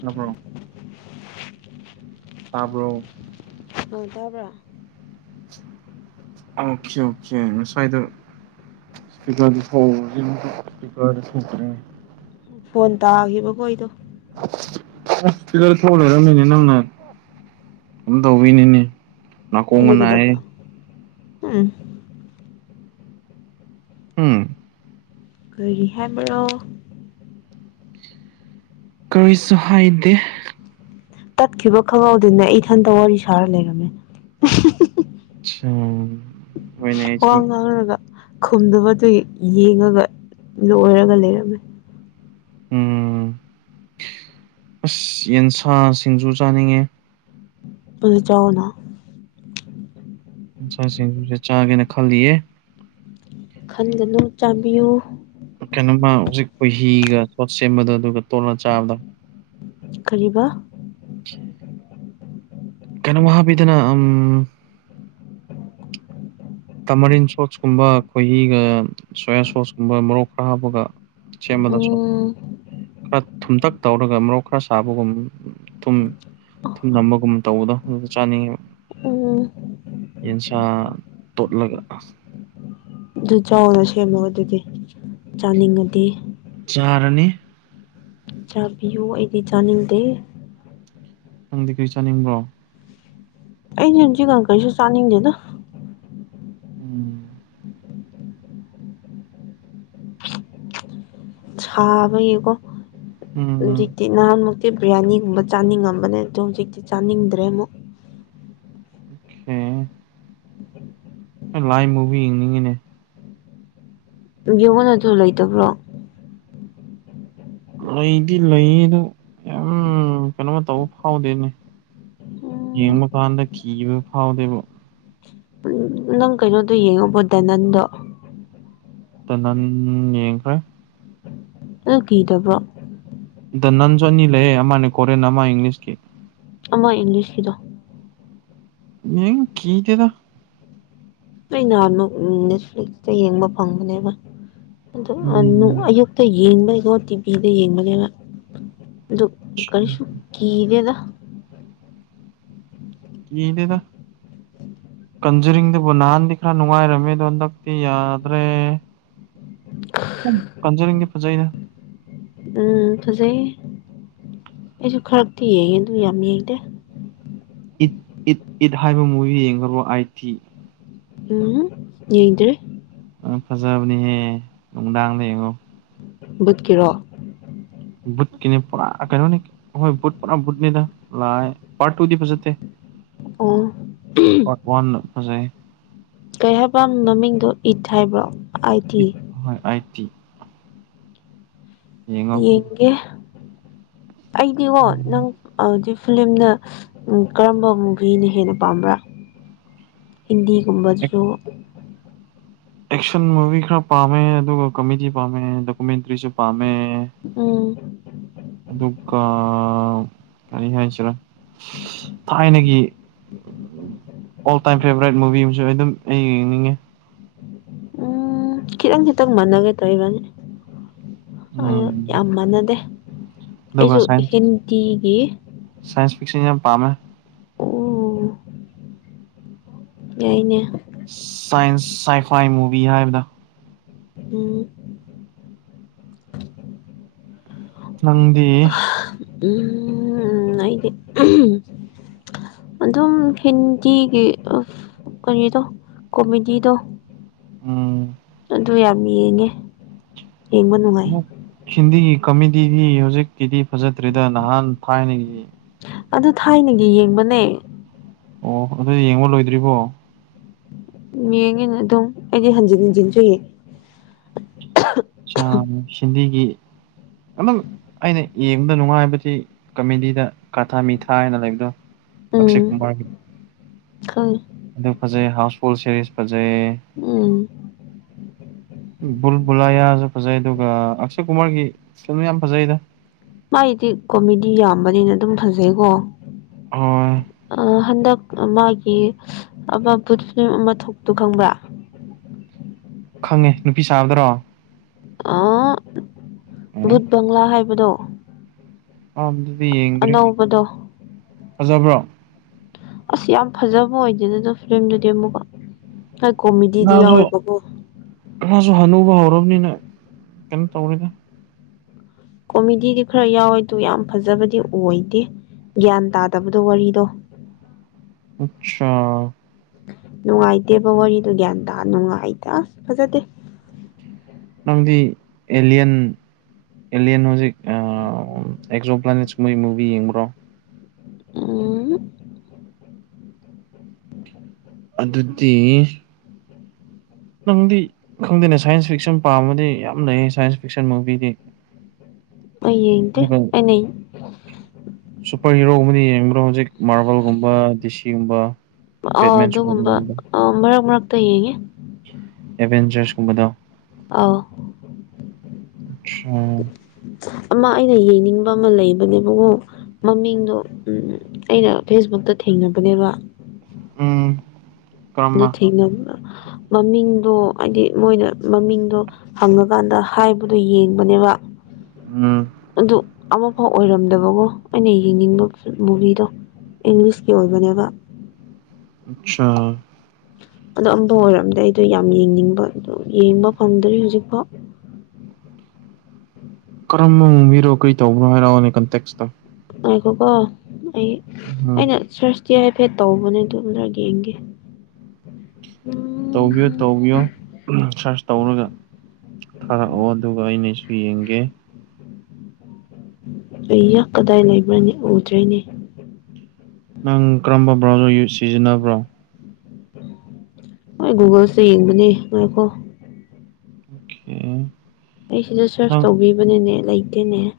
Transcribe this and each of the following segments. ꯇꯥꯕ꯭ꯔꯣ ꯇꯥꯕ꯭ꯔꯣ ꯍꯣꯏ ꯇꯥꯕ꯭ꯔ ꯑꯣꯀꯦ ꯑꯣꯀꯦ ꯉꯁꯥꯏꯗꯣ ꯁ꯭ꯤꯀꯔꯗꯤ ꯁꯧꯋꯦ ꯑꯃꯇ ꯁ꯭ꯤꯀꯔꯗꯤ ꯊꯣꯛꯇ꯭ꯔꯦ ꯐꯣꯟ ꯇꯥꯈꯤꯕ ꯈꯣꯏꯗꯣ ꯍꯁꯄꯤꯔ [unintelligible] ꯊꯣꯅꯔꯃꯤꯅꯦ ꯅꯪꯅ ꯁꯨꯝ ꯇꯧꯕꯩꯅꯤꯅꯦ ꯑꯩꯅ ꯅꯥꯀꯣꯡꯒ ꯅꯥꯏꯌꯦ ꯀꯩꯗꯧꯕ ꯎꯝ [unintelligible] ꯎꯝ [unintelligible] ꯀꯥꯔꯤ ꯍꯥꯏꯕ꯭ꯔꯣ ꯀꯔꯤꯁꯨ ꯍꯥꯏꯗꯦ ꯇꯠꯈꯤꯕ ꯈꯪꯍꯧꯗꯦꯅꯦ ꯑꯩ ꯊꯟꯇ ꯋꯥꯔꯤ ꯁꯥꯔ ꯂꯩꯔꯝꯃꯦ ꯎꯝ ꯋꯥ ꯉꯥꯡꯔꯒ ꯈꯨꯝꯗꯕ ꯗꯨꯒꯤ ꯌꯦꯡꯉꯥꯒ ꯂꯣꯏꯔꯒ ꯂꯩꯔꯝꯃꯦ ꯎꯝ ꯑꯁ ꯌꯦꯟꯁꯥ ꯁꯤꯡꯖꯨ ꯆꯥꯅꯤꯡꯉꯦ ꯑꯗꯨꯗꯤ ꯆꯥꯎꯋꯣꯅꯥ ꯁꯟ ꯁꯤꯡꯖꯨꯁꯨ ꯆꯥꯒꯦꯅ ꯈꯜꯂꯤꯌꯦ ꯈꯟꯒꯅꯨ ꯆꯥꯕꯤꯌꯨ ꯀꯩꯅꯣꯃ ꯍꯧꯖꯤꯛ ꯀꯍꯤꯤꯒ ꯄꯣꯠ ꯁꯦꯝꯕꯗ ꯑꯗꯨꯒ ꯇꯣꯠꯂ ꯆꯥꯕꯗ ꯀꯔꯤꯕ ꯀꯩꯅꯣꯝ ꯍꯥꯞꯕꯤꯗꯅ ꯎꯝ ꯇꯥꯃꯔꯤꯟ ꯁꯣꯁꯀꯨꯝꯕ ꯈꯈꯣꯏꯍꯤꯒ ꯁꯣꯌꯥ ꯁꯣꯁꯀꯨꯝꯕ ꯃꯣꯔꯣꯛ ꯈꯔ ꯍꯥꯞꯄꯒ ꯆꯦꯟꯕꯗꯁꯨ ꯎꯝ ꯈꯔ ꯊꯨꯝꯇꯛ ꯇꯧꯔꯒ ꯃꯣꯔꯣꯛ ꯈꯔ ꯁꯥꯕꯒꯨꯝ ꯊꯨꯝ ꯊꯨꯝꯅꯕꯒꯨꯝ ꯇꯧꯕꯗꯣ ꯆꯥꯅꯤꯡꯉꯤ ꯎꯝ ꯌꯦꯟꯁꯥ ꯇꯣꯠ ꯂꯥꯛꯒ ꯑꯗꯨ ꯆꯥꯎꯅ ꯁꯦꯝꯃꯣ ꯑꯗꯨꯗꯤ ꯆꯥꯅꯤꯡꯉꯗꯤ ꯆꯥꯔꯅꯤ ꯆꯥꯕꯤꯌꯨ ꯑꯩꯗꯤ ꯆꯥꯅꯤꯡꯗꯦ ꯅꯪꯗꯤ ꯀꯔꯤ ꯆꯥꯅꯤꯡꯕ꯭ꯔꯣ ꯑꯩꯩꯅꯁꯤ ꯀ ꯀꯁ ꯆꯥꯅꯤꯡꯗꯦꯗ ꯎꯝ ꯁꯥꯕꯒꯤꯀꯣ ꯎꯝ ꯍꯧꯖꯤꯛꯇꯤ ꯅꯍꯥꯟꯃꯛꯇꯤ ꯁꯤ ꯕꯤ꯭ꯔꯌꯥꯅꯤꯒꯨꯝꯕ ꯆꯥꯅꯤꯡꯉꯝꯕꯅꯦ ꯑꯗꯣ ꯍꯧꯖꯤꯛꯇꯤ ꯆꯥꯅꯤꯡꯗ꯭ꯔꯦ ꯑꯃꯨꯛ [unintelligible] ꯑꯦ ꯂꯥꯏ ꯃꯨꯕꯤ ꯌꯦꯡꯅꯤꯡꯉꯅꯦ ꯌꯡꯉꯟ ꯑꯗꯨ ꯂꯩꯇꯕ꯭ꯔꯣ ꯂꯩꯗꯤ ꯂꯩ ꯑꯗꯨ ꯌꯥꯝ ꯀꯩꯅꯣꯃ ꯇꯧꯕ ꯐꯥꯎꯗꯦꯅꯦ ꯌꯦꯡꯕ ꯀꯥꯟꯗ ꯀꯤꯕ ꯐꯥꯎꯗꯦꯕ ꯅꯪ ꯀꯩꯅꯣꯗꯣ ꯌꯦꯡꯉꯕꯣꯗ ꯅꯪꯗꯣ ꯇ ꯌꯦꯡꯡ ꯀ ꯑ ꯀ ꯇꯕ꯭ꯔꯣ ꯗ ꯅꯟꯁꯨ ꯑꯅꯤ ꯂꯩꯌꯦ ꯑꯃꯅꯦ ꯀꯣꯔꯦꯟꯦꯟ ꯑꯃ ꯏꯪꯂꯤꯁꯀꯤ ꯑꯃꯣꯏ ꯏꯪꯂꯤꯁꯀꯤꯗꯣ ꯃꯤ ꯀꯗꯗ ꯀꯩꯅ ꯅꯦꯠ ꯐ꯭ꯂꯤꯛꯁꯇ ꯌꯦꯡꯕ ꯐꯪꯕꯅꯦꯕ ꯑ ꯎꯝ ꯑꯌꯨꯛꯇ ꯌꯦꯡꯕꯩꯀꯣ ꯇꯤꯚꯤꯗ ꯌꯦꯡꯕꯅꯦꯕ ꯑꯗꯨ ꯑꯆꯥ ꯀꯔꯤꯁꯨ ꯀꯤꯒꯦꯗ ꯌꯦꯗꯗ ꯀꯟꯖꯔꯤꯡꯗꯨꯕꯨ ꯅꯍꯥꯟꯗꯤ ꯈꯔ ꯅꯨꯡꯉꯥꯏꯔꯝꯃꯦꯗꯣ ꯍꯟꯗꯛꯇꯤ ꯌꯥꯗ꯭ꯔꯦ ꯀꯟꯖꯅꯤꯡꯗꯤꯦ ꯐꯖꯩꯅ ꯎꯝ ꯐꯖꯩꯌꯦ ꯑꯩꯁꯨ ꯈꯔꯛꯇ ꯌꯦꯡꯉꯦ ꯑꯗꯨ ꯌꯥꯝ ꯌꯦꯡꯗꯦ ꯏꯠ ꯏꯠ ꯏꯠ ꯍꯥꯏꯕ ꯃꯨꯚꯤ ꯌꯦꯡꯈ꯭ꯔ ꯑꯥꯏ ꯇꯤ ꯎꯝ ꯌꯦꯗ꯭ꯔꯦ ꯎ ꯐꯖꯕꯅꯤꯍꯦ ꯅꯨꯡꯗꯥꯡ ꯂꯩꯌꯦꯡꯉꯣ ꯕꯨꯠꯀꯤꯔꯣ ꯕꯨꯠꯀꯤꯅꯤ ꯄꯨꯔꯥ ꯀꯩꯅꯣꯅꯤ ꯍꯣꯏ ꯕꯨꯠ ꯄꯨꯔꯥ ꯕꯨꯠꯅꯦꯗ ꯂꯥꯏ ꯄꯥꯔꯠ ꯇꯨꯗꯤ ꯐꯖꯠꯇꯦ ꯑꯣ ꯄꯠ ꯋꯥꯟ ꯍꯧꯖꯩ ꯀꯩ ꯍꯥꯏꯕ꯭ꯔ ꯃꯃꯤꯡꯗꯣ ꯏꯠ ꯍꯥꯏꯕ꯭ꯔꯣ ꯑꯥꯏ ꯇꯤ ꯍ ꯑꯣꯏꯛꯇꯤ ꯌꯦꯡꯉꯣ ꯌꯦꯡꯀꯦ ꯑꯩꯗꯤꯉꯣ ꯅꯪꯗꯤ ꯐꯤꯂꯝꯂꯝꯅ ꯀꯔꯝꯕ ꯃꯨꯚꯤꯅ ꯍꯦꯟꯅ ꯄꯥꯝꯕ꯭ꯔꯥ ꯑꯦꯛ ꯍꯤꯟꯗꯤꯒꯨꯝꯕꯗꯨꯁꯨ ꯑꯦꯛꯁꯟ ꯃꯨꯚꯤ ꯈꯔ ꯄꯥꯝꯃꯦ ꯑꯗꯨꯒ ꯀꯃꯦꯗꯤ ꯄꯥꯝꯃꯦ ꯗꯣꯀꯨꯃꯦꯟꯇ꯭ꯔꯤꯁꯨ ꯄꯥꯝꯃꯦ ꯑ ꯑꯗꯨ ꯀ ꯀꯅꯤ ꯍꯥꯏꯁꯤꯔ ꯊꯥꯏꯅꯒꯤ um all time favourite movie ꯑꯃꯁꯨ ꯑꯗꯨꯝ ꯑꯩ ꯌꯦꯡꯅꯤꯡꯉꯤ ꯎꯝ ꯈꯤꯇꯪ ꯈꯤꯇꯪ ꯃꯥꯟꯅꯒꯦ ꯇꯧꯋꯤ ꯏꯕꯅꯤ ꯑ ꯎꯝ ꯌꯥꯝ ꯃꯥꯟꯅꯗꯦ ꯑꯗꯨꯒ ꯑꯩꯁꯨ ꯁꯥꯏꯟꯁ ꯍꯤꯟꯗꯤꯒꯤ ꯁꯥꯏꯟꯁ ꯐꯤꯛꯁꯟ ꯌꯥꯝ ꯄꯥꯝꯃꯦ ꯑꯣ ꯌꯥꯏꯅꯦ ꯁꯥꯏꯟꯁ ꯁꯥꯏꯐꯥꯏ ꯃꯨꯚꯤ ꯍꯥꯏꯕꯗ‌ꯣ ꯎꯝ ꯅꯪꯗꯤ ꯎꯝ ꯑꯩꯗꯤ [unintelligible] ꯑꯗꯨꯝ ꯍꯤꯟꯗꯤꯒꯤ ꯑꯥ ꯀꯔꯤꯗ‌ꯣ ꯀꯣꯃꯦꯗꯤꯗ‌ꯣ ꯎꯝ ꯑꯗꯨ ꯌꯥꯝ ꯌꯦꯡꯉꯦ ꯌꯦꯡꯕ ꯅꯨꯡꯉꯥꯏ ꯍ ꯍꯤꯟꯗꯤꯒꯤ ꯀ‌ꯃ‌ꯦꯗꯤ ꯁꯤ ꯍꯧꯖꯤꯛꯀꯤꯗꯤ ꯐꯖꯗ꯭ꯔ‌ꯦꯗ ꯅꯍꯟ ꯊꯥꯏꯅꯒꯤ ꯑ ꯑꯗꯨ ꯊꯥꯏꯅꯒꯤ ꯌꯦꯡꯕꯅꯦ ꯑꯣ ꯑꯗꯨ ꯌꯦꯡꯕ ꯂꯣꯏꯗ꯭ꯔꯤꯕꯣ ꯌꯦꯡꯉꯦꯅ ꯑꯗꯨꯝ ꯑꯩꯗꯤ ꯍꯟꯖꯤꯟ ꯍꯟꯖꯤꯟꯁꯨ ꯌꯦꯡ ꯁꯌꯝ ꯁꯤꯟꯗꯤꯒꯤ [unintelligible] ꯑꯗꯨꯝ ꯑꯩꯅ ꯌꯦꯡꯕꯗ ꯅꯨꯡꯉꯥꯏꯕꯗꯤ ꯀꯃꯦꯗꯤꯗ ꯀꯥꯊꯥ ꯃꯤꯊꯥ ꯍꯥꯏꯅ ꯂꯩꯕꯗꯣ ꯑꯛꯁ‌ꯦ ꯀꯨꯃꯥꯔꯒꯤ ꯈꯪꯉ‌ꯦ ꯑꯗꯨ ꯐꯖꯩ ꯍꯥꯎꯁ ꯐꯨꯜ ꯁꯦꯔꯤꯁ ꯐꯖꯩ ꯎꯝ ꯖꯩꯌ‌ꯦ ꯕꯨꯜꯕꯨꯂꯥꯌꯥ ꯁꯨ ꯐꯖꯩ ꯑꯗꯨꯒ ꯑꯛꯁ‌ꯦ ꯀꯨꯃꯥꯔꯒꯤ ꯐꯤꯂꯝ ꯌꯥꯝ ꯐꯖꯩꯗ ꯃꯥꯏꯗꯤ ꯀꯣꯃꯦꯗꯤ ꯌꯥꯝꯕꯅꯤꯅ ꯑꯗꯨꯝ ꯐꯖꯩꯀꯣ ꯍꯣꯏ ꯍꯟꯗꯛ ꯃꯥꯒꯤ ꯑꯃ ꯊ‌ꯣꯛꯄꯗ‌ꯣ ꯈꯪꯕ꯭ꯔꯥ ꯈꯪꯉꯦ ꯅꯨꯄꯤ ꯁꯥꯕꯗꯔꯣ ꯎꯝ ꯕꯨꯠ ꯕꯪꯂꯥ ꯍꯥꯏꯕꯗꯣ ꯑ ꯑꯗꯨꯗꯤ ꯌꯦꯡꯗ꯭ꯔꯦ ꯑꯅꯧꯕꯗꯣ ꯐꯖꯕ꯭ꯔꯣ ꯑꯁ ꯌꯥꯝ ꯐꯖꯕ ꯑꯣꯏꯗꯦꯗ ꯗꯨ ꯐꯤꯂꯝꯗꯨꯗꯤ ꯑꯃꯨꯛꯀ ꯑꯩ ꯀꯣꯃꯦꯗꯤꯗꯤ ꯌꯥꯎꯋꯦꯕꯀ‌ꯣ ꯁꯨ ꯍꯅꯨꯕ ꯍꯧꯔꯕꯅꯤꯅ ꯀꯩꯅꯣ ꯇꯧꯔꯤꯗ ꯀꯣꯃꯦꯗꯤꯗꯤ ꯈꯔ ꯌꯥꯎꯋꯦ ꯑꯗꯨ ꯌꯥꯝ ꯐꯖꯕꯗꯤ ꯑꯣꯏꯗꯦ ꯒ꯭ꯌꯥꯟ ꯇꯥꯗꯕꯗꯣ ꯋꯥꯔꯤꯗꯣ ꯑꯆꯥꯥ ꯅꯨꯡꯉꯥꯏꯇꯦꯕ ꯋꯥꯔꯤꯗꯣ ꯒ꯭ꯌꯥꯟ ꯇꯥ ꯅꯨꯡꯉꯥꯏꯗ ꯑꯁ ꯐꯖꯗꯦ ꯅꯪꯗꯤ ꯑꯦꯜꯂꯤꯌꯥꯟ ꯑꯦꯂꯤꯌꯟ ꯍꯧꯖꯤꯛ ꯑꯦꯛꯖꯣ ꯄ꯭ꯂꯥꯅꯦꯠꯁ ꯃꯣꯏ ꯃꯨꯚꯤ ꯌꯦꯡꯕ꯭ꯔꯣ ꯑ ꯑꯗꯨꯗꯤ ꯅꯪꯗꯤ ꯈꯪꯗꯦꯅꯦ ꯁꯥꯏꯟꯁ ꯐꯤꯛꯁꯟ ꯄꯥꯝꯃꯗꯤ ꯌꯥꯝ ꯂꯩ ꯁꯥꯏꯟꯁ ꯐꯤꯛꯁꯟ ꯃꯨꯚꯤꯗꯤ ꯑꯩ ꯌꯦꯡꯇ‌ꯦ ꯑꯗꯨꯒ ꯑꯩꯅ ꯁꯨꯄꯔ ꯍꯤꯔꯣꯒꯨꯝꯕꯗꯤ ꯌꯦꯡꯕꯔ‌ꯣ ꯍꯧꯖꯤꯛ ꯃꯥꯔꯕꯜꯒꯨꯝꯕ ꯗꯤꯁꯤꯒꯨꯝꯕ ꯑ ꯑꯗꯨꯒꯨꯝꯕ ꯑ ꯃꯔꯛ ꯃꯔꯛꯇ ꯌꯦꯡꯉꯦ ꯒꯨꯝꯕꯗ‌ꯣ ꯑꯥꯎ ꯑꯣ ꯑꯃ ꯑꯩꯅ ꯌꯦꯡꯅꯤꯡꯕ ꯑꯃ ꯂꯩꯕꯅꯦꯕꯀ‌ꯣ ꯃꯃꯤꯡꯗꯣ ꯎꯝ ꯑꯩꯅ ꯐꯦꯁꯕꯨꯛꯇ ꯊꯦꯡꯅ ꯗꯨꯅꯦꯕ ꯎꯝ ꯑꯗꯨ ꯀꯔꯝꯕ ꯊꯦꯡꯅ ꯃꯃꯤꯡꯗꯣ ꯍꯥꯏꯗꯤ ꯃꯣꯏꯅ ꯃꯃꯤꯡꯗꯣ ꯍꯪꯉꯀꯥꯟꯗ ꯍꯥꯏꯕꯗꯣ ꯌꯦꯡꯕꯅꯦꯕ ꯎꯝ ꯑꯗꯨ ꯑꯃꯐꯥꯎ ꯑꯣꯏꯔꯝꯗꯕꯀꯣ ꯑꯩꯅ ꯌꯦꯡꯅꯤꯡꯕ ꯃꯨꯚꯤꯗꯣ ꯏꯪꯂꯤꯁꯀꯤ ꯑꯣꯏꯕꯅꯦꯕ ꯑꯆꯥꯥ ꯑꯗꯣ ꯑꯃꯝꯕ ꯑꯣꯏꯔꯝꯗ ꯑꯩꯗꯣ ꯌꯥꯝ ꯌꯦꯡꯅꯤꯡꯕ ꯑꯗꯨ ꯌꯦꯡꯕ ꯐꯪꯗ꯭ꯔꯤ ꯍꯧꯖꯤꯛꯐꯥꯎ ꯎ ꯀꯔꯝꯕ ꯎꯡꯕꯤꯔꯣ ꯀꯩ ꯇꯧꯕ꯭ꯔꯣ ꯍꯥꯏꯔꯛꯑꯣꯅꯦ ꯀꯟꯇꯦꯛꯁꯇ [unintelligible] ꯉꯥꯏꯈꯣꯀꯣ ꯑꯩ ꯎꯝ ꯑꯩꯅ ꯁꯔꯁ ꯆꯦ ꯍꯥꯏꯐꯦꯠ ꯇꯧꯕꯅꯦ ꯑꯗꯨꯝꯗ꯭ꯔ ꯌꯦꯡꯒꯦ ꯇꯧꯕꯤꯌꯣ ꯇꯧꯕꯤꯌꯣ ꯁꯥꯔꯁ ꯇꯧꯔꯒ ꯊꯥꯔꯛꯑꯣ ꯑꯗꯨꯒ ꯑꯩꯅꯁꯨ ꯌꯦꯡꯒꯦ ꯑꯏꯌꯥ ꯀꯗꯥꯏ ꯂꯩꯕꯔꯅꯤ ꯎꯗꯦꯅꯦ ꯅꯪ ꯀꯔꯝꯕ ꯕ꯭ꯔꯥꯎꯖꯔ ꯁꯤꯖꯤꯟꯅꯕ꯭ꯔꯣ ꯍꯣꯏ ꯒꯨꯒꯜꯁꯦ ꯌꯦꯡꯕꯅꯦ ꯉꯣꯏꯈꯣ ꯎꯝ ꯑꯩ ꯁꯤꯗ ꯁꯔꯁ ꯇꯧꯕꯤꯕꯅꯦꯅꯦ ꯂꯩ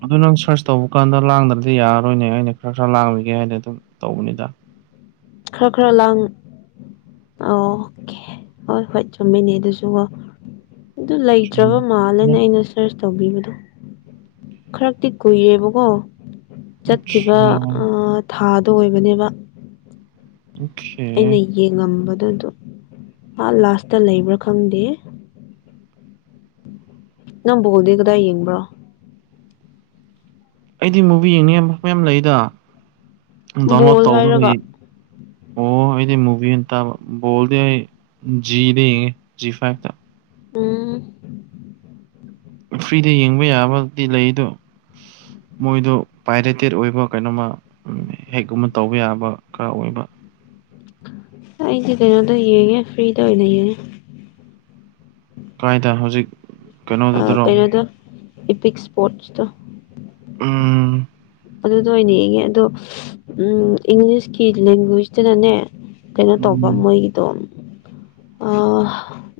ꯑꯗꯨ ꯅꯪ ꯁꯥꯔꯁ ꯇꯧꯕ ꯀꯥꯟꯗ ꯂꯥꯡꯗ꯭ꯔꯗꯤ ꯌꯥꯔꯔꯣꯏꯅꯦ ꯑꯩꯅ ꯈꯔ ꯈꯔ ꯂꯥꯡꯃꯤꯒꯦ ꯍꯥꯏꯅ ꯑꯗꯨꯝ ꯇꯧꯕꯅꯤꯗ ꯈꯔ ꯈꯔ ꯂꯥꯡ ꯑꯣꯀꯦ ꯍꯣꯏ ꯍꯣꯏ ꯆꯨꯝꯃꯤꯅꯤ ꯑꯗꯨꯁꯨꯀꯣ ꯑꯗꯨ ꯂꯩꯇ꯭ꯔꯕ ꯃꯥꯜꯂꯦꯅ ꯑꯩꯅ ꯁꯔꯁ ꯇꯧꯕꯤꯕꯗꯣ ꯈꯔꯛꯇꯤ ꯀꯨꯏꯌꯦꯕꯀꯣ ꯆꯠꯈꯤꯕ ꯊꯥꯗ ꯇ ꯑꯣꯏꯕꯅꯦꯕ ꯑꯣꯀꯦ ꯑꯩꯅ ꯌꯦꯡꯉꯝꯕꯗ ꯑꯗꯨ ꯍꯥ ꯂꯥꯁꯇ ꯂꯩꯕ꯭ꯔꯥ ꯈꯪꯗꯦ ꯅꯪ ꯕꯣꯜꯗꯤ ꯀꯗꯥꯏ ꯌꯦꯡꯕ꯭ꯔꯣ ꯑꯩꯗꯤ ꯃꯨꯚꯤ ꯌꯦꯡꯅꯤꯡꯉ ꯃꯌꯥꯝ ꯂꯩꯗ ꯗꯥꯎꯟꯂꯣꯗ ꯕꯣꯜ ꯍꯥꯏꯔꯒ ꯇꯧꯕꯒꯤ ꯑꯣ ꯑꯩꯗꯤ ꯃꯨꯕꯤ ꯑꯣꯏꯅ ꯇꯥꯕ ꯑꯩꯗꯤ ꯖꯤ ꯖꯤꯐꯤꯚꯦ ꯇꯥ ꯌꯦ ꯑꯥ ꯎꯝ ꯐ꯭ꯔꯤꯗ ꯌꯦꯡꯕ ꯌꯥꯕꯗꯤ ꯂꯩꯗꯣ ꯃꯣꯏꯗꯣ ꯄꯥꯏꯔꯦꯇꯦꯠ ꯑꯣꯏꯕ ꯀꯩꯅꯣꯃ ꯍꯦꯛꯒꯨꯝꯕ ꯇꯧꯕ ꯌꯥꯕ ꯈꯔ ꯑꯣꯏꯕ ꯑꯩꯗꯤ ꯀꯩꯅꯣꯗ ꯌꯦꯡꯉꯦ ꯐ꯭ꯔꯤꯗ ꯑꯣꯏꯅ ꯌꯦꯡꯉꯦ ꯀꯥꯏꯗ ꯍꯧꯖꯤꯛ ꯀꯩꯅꯣꯗꯨꯗꯔꯣ ꯀꯩꯅꯣꯗ ꯏꯄꯤꯛ ꯏꯁꯄꯣꯔꯠꯁꯇꯣ ꯎꯝ ꯑꯗꯨꯗ ꯑꯣꯏꯅ ꯌꯦꯡꯉꯦ ꯑꯗꯣ ꯎꯝ ꯏꯪꯂꯤꯁꯀꯤ ꯂꯦꯡꯒ꯭ꯋꯦꯁꯇꯅꯅꯦ ꯀꯩꯅꯣ ꯇꯧꯕ ꯎꯝ ꯃꯣꯏꯒꯤꯗꯣ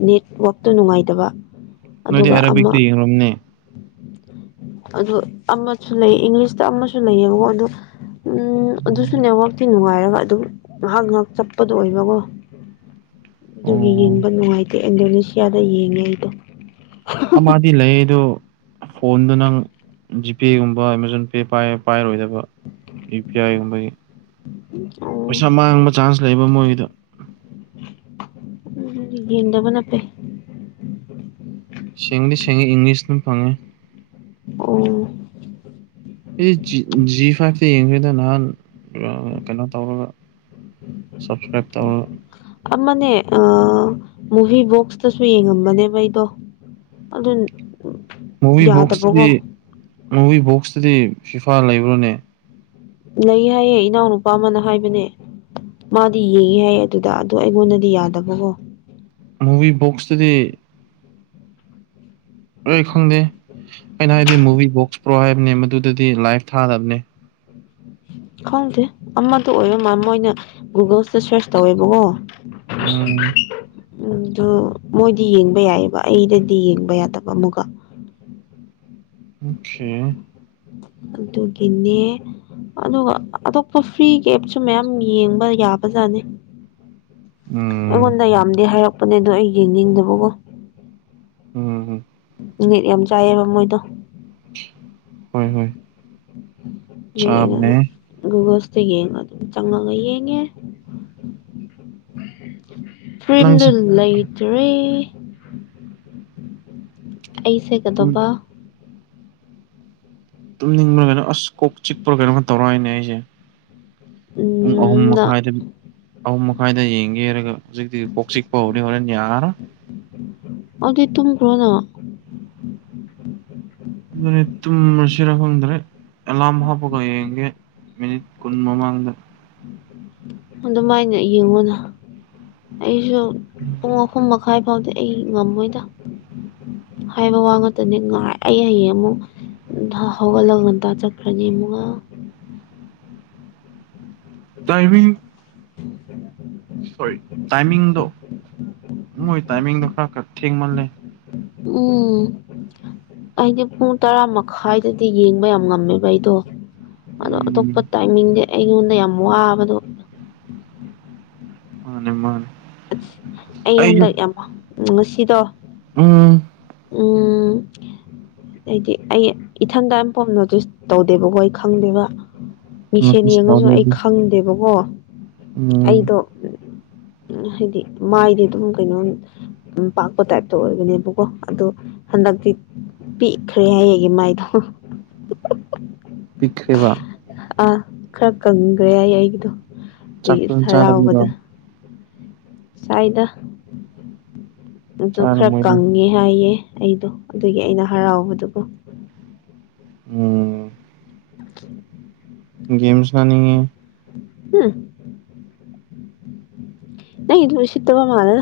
ꯅꯦꯠꯋꯥꯛꯇ ꯅꯨꯡꯉꯥꯏꯇꯕ ꯅꯣꯏꯗꯤ ꯑꯗꯨꯒ ꯑꯔꯕꯤꯛ ꯑꯃ ꯌꯦꯂꯝꯅꯤ꯫ ꯑꯗꯨ ꯑꯃꯁꯨ ꯂꯩ ꯏꯪꯂꯤꯁꯇ ꯑꯃꯁꯨ ꯂꯩꯌꯦꯕꯀꯣ ꯑꯗꯨ ꯎꯝ ꯑꯗꯨꯁꯨ ꯅꯦꯠꯋꯥꯛꯇꯤ ꯅꯨꯡꯉꯥꯏꯔꯒ ꯑꯗꯨꯝ ꯉꯥꯏꯍꯥꯛ ꯉꯥꯏꯍꯥꯛ ꯆꯠꯄꯗꯣ ꯑꯣꯏꯕꯀꯣ ꯑꯗꯨꯒꯤ ꯑꯣ ꯌꯦꯡꯕ ꯅꯨꯡꯉꯥꯏꯇꯦ ꯏꯟꯗꯣꯅꯦꯁꯤꯌꯥꯗ ꯌꯦꯡꯉꯦ ꯑꯩꯗꯣ ꯑꯃꯗꯤ ꯂꯩꯌꯦ ꯑꯗꯨ ꯐꯣꯟꯗꯨ ꯅꯪ ꯖꯤꯄꯦꯒꯨꯝꯕ ꯑꯃꯥꯥꯖꯣꯟ ꯄꯦ ꯄꯥꯏꯔꯣꯏꯗꯕ ꯏ ꯄꯤ ꯑꯥꯏꯒꯨꯝꯕꯒꯤ ꯑꯣ ꯄꯩꯁꯥ ꯃꯥꯡꯕ ꯆꯥꯟꯁ ꯂꯩꯕ ꯃꯣꯏꯗ ꯎꯝ ꯌꯦꯟꯗꯕ ꯐꯩ ꯁꯦꯡꯗꯤ ꯁꯦꯡꯦ ꯏꯪꯂꯤꯁꯅ ꯐꯪꯉꯦ ꯑꯣꯝ ꯑꯩ ꯖꯤ ꯐꯥꯏꯇ ꯌꯦꯡꯗꯗ ꯅꯍꯥꯟ ꯀꯩꯅꯣ ꯇꯧꯔꯒ ꯁꯞꯁꯀ꯭ꯔꯥꯏꯕ ꯇꯥꯧꯕꯣ ꯑꯃꯅꯦ ꯃꯨꯚꯤ ꯕꯣꯛꯁꯇꯁꯨ ꯌꯦꯡꯉꯝꯕꯅꯦꯕ ꯑꯩꯗꯣ ꯑꯗꯨ ꯃꯨꯚꯤ ꯕꯣꯛꯁꯇꯗꯤ ꯌꯥꯗꯕꯀꯣ ꯃꯨꯚꯤ ꯕꯣꯛꯁꯇꯗꯤ ꯐꯤꯐꯥ ꯂꯩꯕ꯭ꯔꯣꯅꯦ ꯂꯩ ꯍꯥꯏꯌꯦ ꯏꯅꯥꯎꯅꯨꯄꯥ ꯑꯃꯅ ꯍꯥꯏꯕꯅꯦ ꯃꯥꯗꯤ ꯌꯦꯡꯉꯤ ꯍꯥꯏ ꯑꯗꯨꯗ ꯑꯗꯨꯗꯣ ꯑꯩꯉꯣꯟꯗꯗꯤ ꯌꯥꯗꯕꯀꯣ ꯃꯨꯚꯣꯛꯁꯇꯗꯤ ꯑꯩ ꯈꯪꯗꯦ ꯑꯩꯅ ꯍꯥꯏꯕꯗꯤ ꯃꯨꯚꯤ ꯕꯣꯛꯁ ꯄ꯭ꯔꯣ ꯍꯥꯏꯕꯅꯦ ꯃꯗꯨꯗꯗꯤ ꯂꯥꯏꯚ ꯊꯥꯗꯕꯅꯦ ꯈꯪꯗꯦ ꯑꯃꯗ ꯑꯣꯏꯔ ꯃꯥ ꯃꯣꯏꯅ ꯒꯨꯒꯜꯁꯤꯗ ꯁꯔꯁ ꯇꯧꯋꯦꯕꯀꯣ ꯎꯝ ꯎ ꯑꯗꯨ ꯃꯣꯏꯗꯤ ꯌꯦꯡꯕ ꯌꯥꯏꯑꯕ ꯑꯩꯗꯗꯤ ꯌꯦꯡꯕ ꯌꯥꯗꯕ ꯑꯃꯒ [inaudible] ꯊ ꯑꯗꯨꯒꯤꯅꯦ ꯑꯗꯨꯒ ꯑꯇꯣꯞꯄ ꯐ꯭ꯔꯤ ꯀꯦꯞꯁꯨ ꯃꯌꯥꯝ ꯌꯦꯡꯕ ꯌꯥꯕꯖꯥꯠꯅꯤ ꯎꯝ ꯑꯩꯉꯣꯟꯗ ꯌꯥꯝꯗꯤ ꯍꯥꯏꯔꯛꯄꯅꯦ ꯑꯗꯣ ꯑꯩ ꯌꯦꯡꯅꯤꯡꯗꯕꯀꯣ ꯎꯝ ꯃꯤꯅꯤꯠ ꯌꯥꯝ ꯆꯥꯏꯑꯕ ꯃꯣꯏꯗꯣ ꯍꯣꯏ ꯍꯣꯏ ꯆꯥꯕꯅꯦ ꯌꯦꯩꯅ ꯨꯒꯜ ꯆ ꯌꯦꯡꯉ ꯑꯗꯨꯝ ꯆꯪꯉꯒ ꯌꯦꯡꯉꯦ ꯅꯪꯁꯤ ꯐꯔꯤꯝꯗꯨꯜ ꯂꯩꯇ꯭ꯔꯦ ꯑꯩꯁꯦꯒꯗꯧꯕ ꯇꯨꯝꯅꯤꯡꯕ꯭ꯔꯥ ꯀꯩꯅꯣ ꯑꯁ ꯀꯣꯛ ꯆꯤꯛꯄ꯭ꯔꯣ ꯀꯩꯅꯣ ꯈ ꯇꯧꯔꯛꯑꯏꯅꯦ ꯑꯩꯁꯦ ꯄꯨꯡ ꯑꯍꯨꯝ ꯅ ꯃꯈꯥꯏꯗ ꯑꯍꯨꯝ ꯃꯈꯥꯏꯗ ꯌꯦꯡꯒꯦꯔꯒ ꯍꯧꯖꯤꯛꯇꯤ ꯀꯣꯛ ꯆꯤꯛꯄ ꯍꯧꯔꯦ ꯍꯣꯔꯦꯟ ꯌꯥꯔ ꯑꯗꯨꯗꯤ ꯇꯝ ꯀ꯭ꯔꯣꯅ ꯑꯗꯨꯅꯤꯠꯇ ꯁꯤꯔꯈꯗ꯭ꯔꯦ ꯑꯦꯂꯃ ꯄꯒ ꯌꯦꯒꯦ ꯃꯤꯅꯤꯠ ꯈꯨꯟꯃꯗ ꯑꯗꯨꯃꯥꯏꯅ ꯌꯦꯡꯉꯨꯅ ꯑꯩꯁꯨ ꯄꯨꯡ ꯑꯍꯨꯝ ꯃꯈꯥꯏ ꯐꯥꯎꯗꯤ ꯑꯩ ꯉꯝꯃꯣꯏꯗ ꯍꯥꯏꯕ ꯋꯥ ꯉꯥꯛꯇꯅꯤ ꯉꯥꯏ ꯑꯩ ꯍꯌꯦꯡ ꯑꯃꯨꯛ ꯍꯧꯒꯠꯂꯒ ꯉꯇꯥ ꯆꯠꯈ꯭ꯔꯅꯤ ꯏ ꯃꯨꯉ ꯇꯥꯏꯃꯤ ꯎ ꯇꯣꯏ ꯇꯥꯏ ꯈꯔ ꯊ ꯃ ꯂꯩ ꯎꯝ ꯑꯩꯗꯤ ꯄꯨꯡ ꯇꯔꯥ ꯃꯈꯥꯏꯗꯗꯤ ꯌꯦꯡꯕ ꯌꯥꯝ ꯉꯝꯃꯦꯕ ꯑꯩꯗꯣ ꯑꯗꯣ ꯎꯝ ꯑꯇꯣꯞꯄ ꯇꯥꯏꯃꯤꯡꯗꯤ ꯑꯩꯉꯣꯟꯗ ꯌꯥꯝ ꯋꯥꯕꯗꯣ ꯑꯅꯤꯃꯅꯦ ꯑ ꯑꯩ ꯍꯟꯗꯛ ꯌꯥꯝꯃꯣ ꯉꯁꯤꯗꯣ ꯎꯝ ꯎꯝ ꯍꯥꯏꯗꯤ ꯑꯩ ꯏꯊꯟꯗ ꯑꯝ ꯄꯣꯝ ꯅꯣꯇꯤꯁ ꯇꯧꯗꯦꯕꯈꯣꯏ ꯈꯪꯗꯦꯕ ꯃꯤꯁꯦꯟ ꯅꯣꯇꯤꯁ ꯌꯦꯡꯉꯁꯨ ꯇꯧꯔꯦ ꯑꯩ ꯑꯗꯨ ꯈꯪꯗꯦꯕꯀꯣ ꯎꯝ ꯑꯩꯗꯣ ꯍꯥꯏꯗꯤ ꯃꯥꯏꯗꯤ ꯑꯗꯨꯝ ꯀꯩꯅꯣ ꯎ ꯄꯥꯛꯄ ꯇꯥꯏꯞꯇ ꯑꯣꯏꯕꯅꯦꯕꯀꯣ ꯑꯗꯣ ꯍꯟꯗꯛꯇꯤ ꯄꯤꯛꯈ꯭ꯔꯦ ꯍꯌꯦꯡꯒꯤ ꯃꯥꯏꯗꯣ ꯄꯤꯈ꯭ꯔꯦꯕ ꯑꯥ ꯈꯔ ꯀꯪꯈ꯭ꯔꯦ ꯌꯥꯏ ꯑꯩꯒꯤꯗꯣ ꯆꯥꯛ ꯑꯗꯒꯤ ꯐꯖꯅ ꯆꯥꯗꯕꯤꯔꯣ ꯍꯔꯥꯎꯕꯗ ꯁ꯭ꯋꯥꯏꯗ ꯑꯗꯨ ꯈꯔ ꯆꯥꯔꯝꯃꯣꯏꯗ ꯀꯪꯉꯦ ꯍꯥꯏꯌꯦ ꯑꯩꯗꯣ ꯑꯗꯨꯒꯤ ꯑꯩꯅ ꯍꯔꯥꯎꯕꯗꯨꯕꯨꯣ ꯎꯝ ꯒꯦꯝ ꯁꯅꯤꯡꯉꯦ ꯍꯥ ꯅ ꯑꯗꯨꯁꯤꯠꯇꯕ ꯃꯥꯔ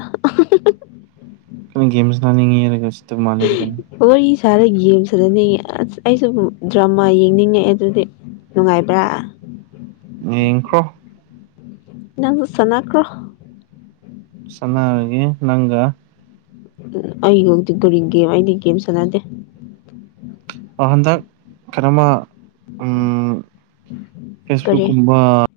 ꯀꯩꯅ ꯒꯦꯝꯁ ꯈꯅꯤꯡꯉꯔ ꯑꯣ ꯏꯁꯥꯗ ꯌꯦꯡꯁꯨꯖꯅꯤꯡꯉꯤ ꯑꯁ ꯑꯩꯁꯨ ꯗ꯭ꯔꯃꯥ ꯌꯦꯡꯅꯤꯡꯉꯛꯑꯦ ꯑꯗꯨꯗꯤ ꯅꯨꯡꯉꯥꯏꯕ꯭ꯔꯥ ꯌꯦꯡꯈ꯭ꯔꯣ ꯅꯁꯨ ꯁꯣꯅꯥ ꯀ꯭ꯔꯣ ꯆꯉꯒꯤ ꯅꯪ ꯎ ꯑꯩ ꯍꯧꯗꯤꯤ ꯨꯔꯤꯡꯒꯦꯝ ꯑꯩꯗꯤ ꯒꯦꯝ ꯆꯥꯟꯅꯗꯦ ꯍꯟꯗꯛ ꯀꯩꯅꯣꯃ ꯎꯝ ꯐꯦꯁꯕꯨꯛ ꯀꯔꯤ ꯀꯨꯝꯕ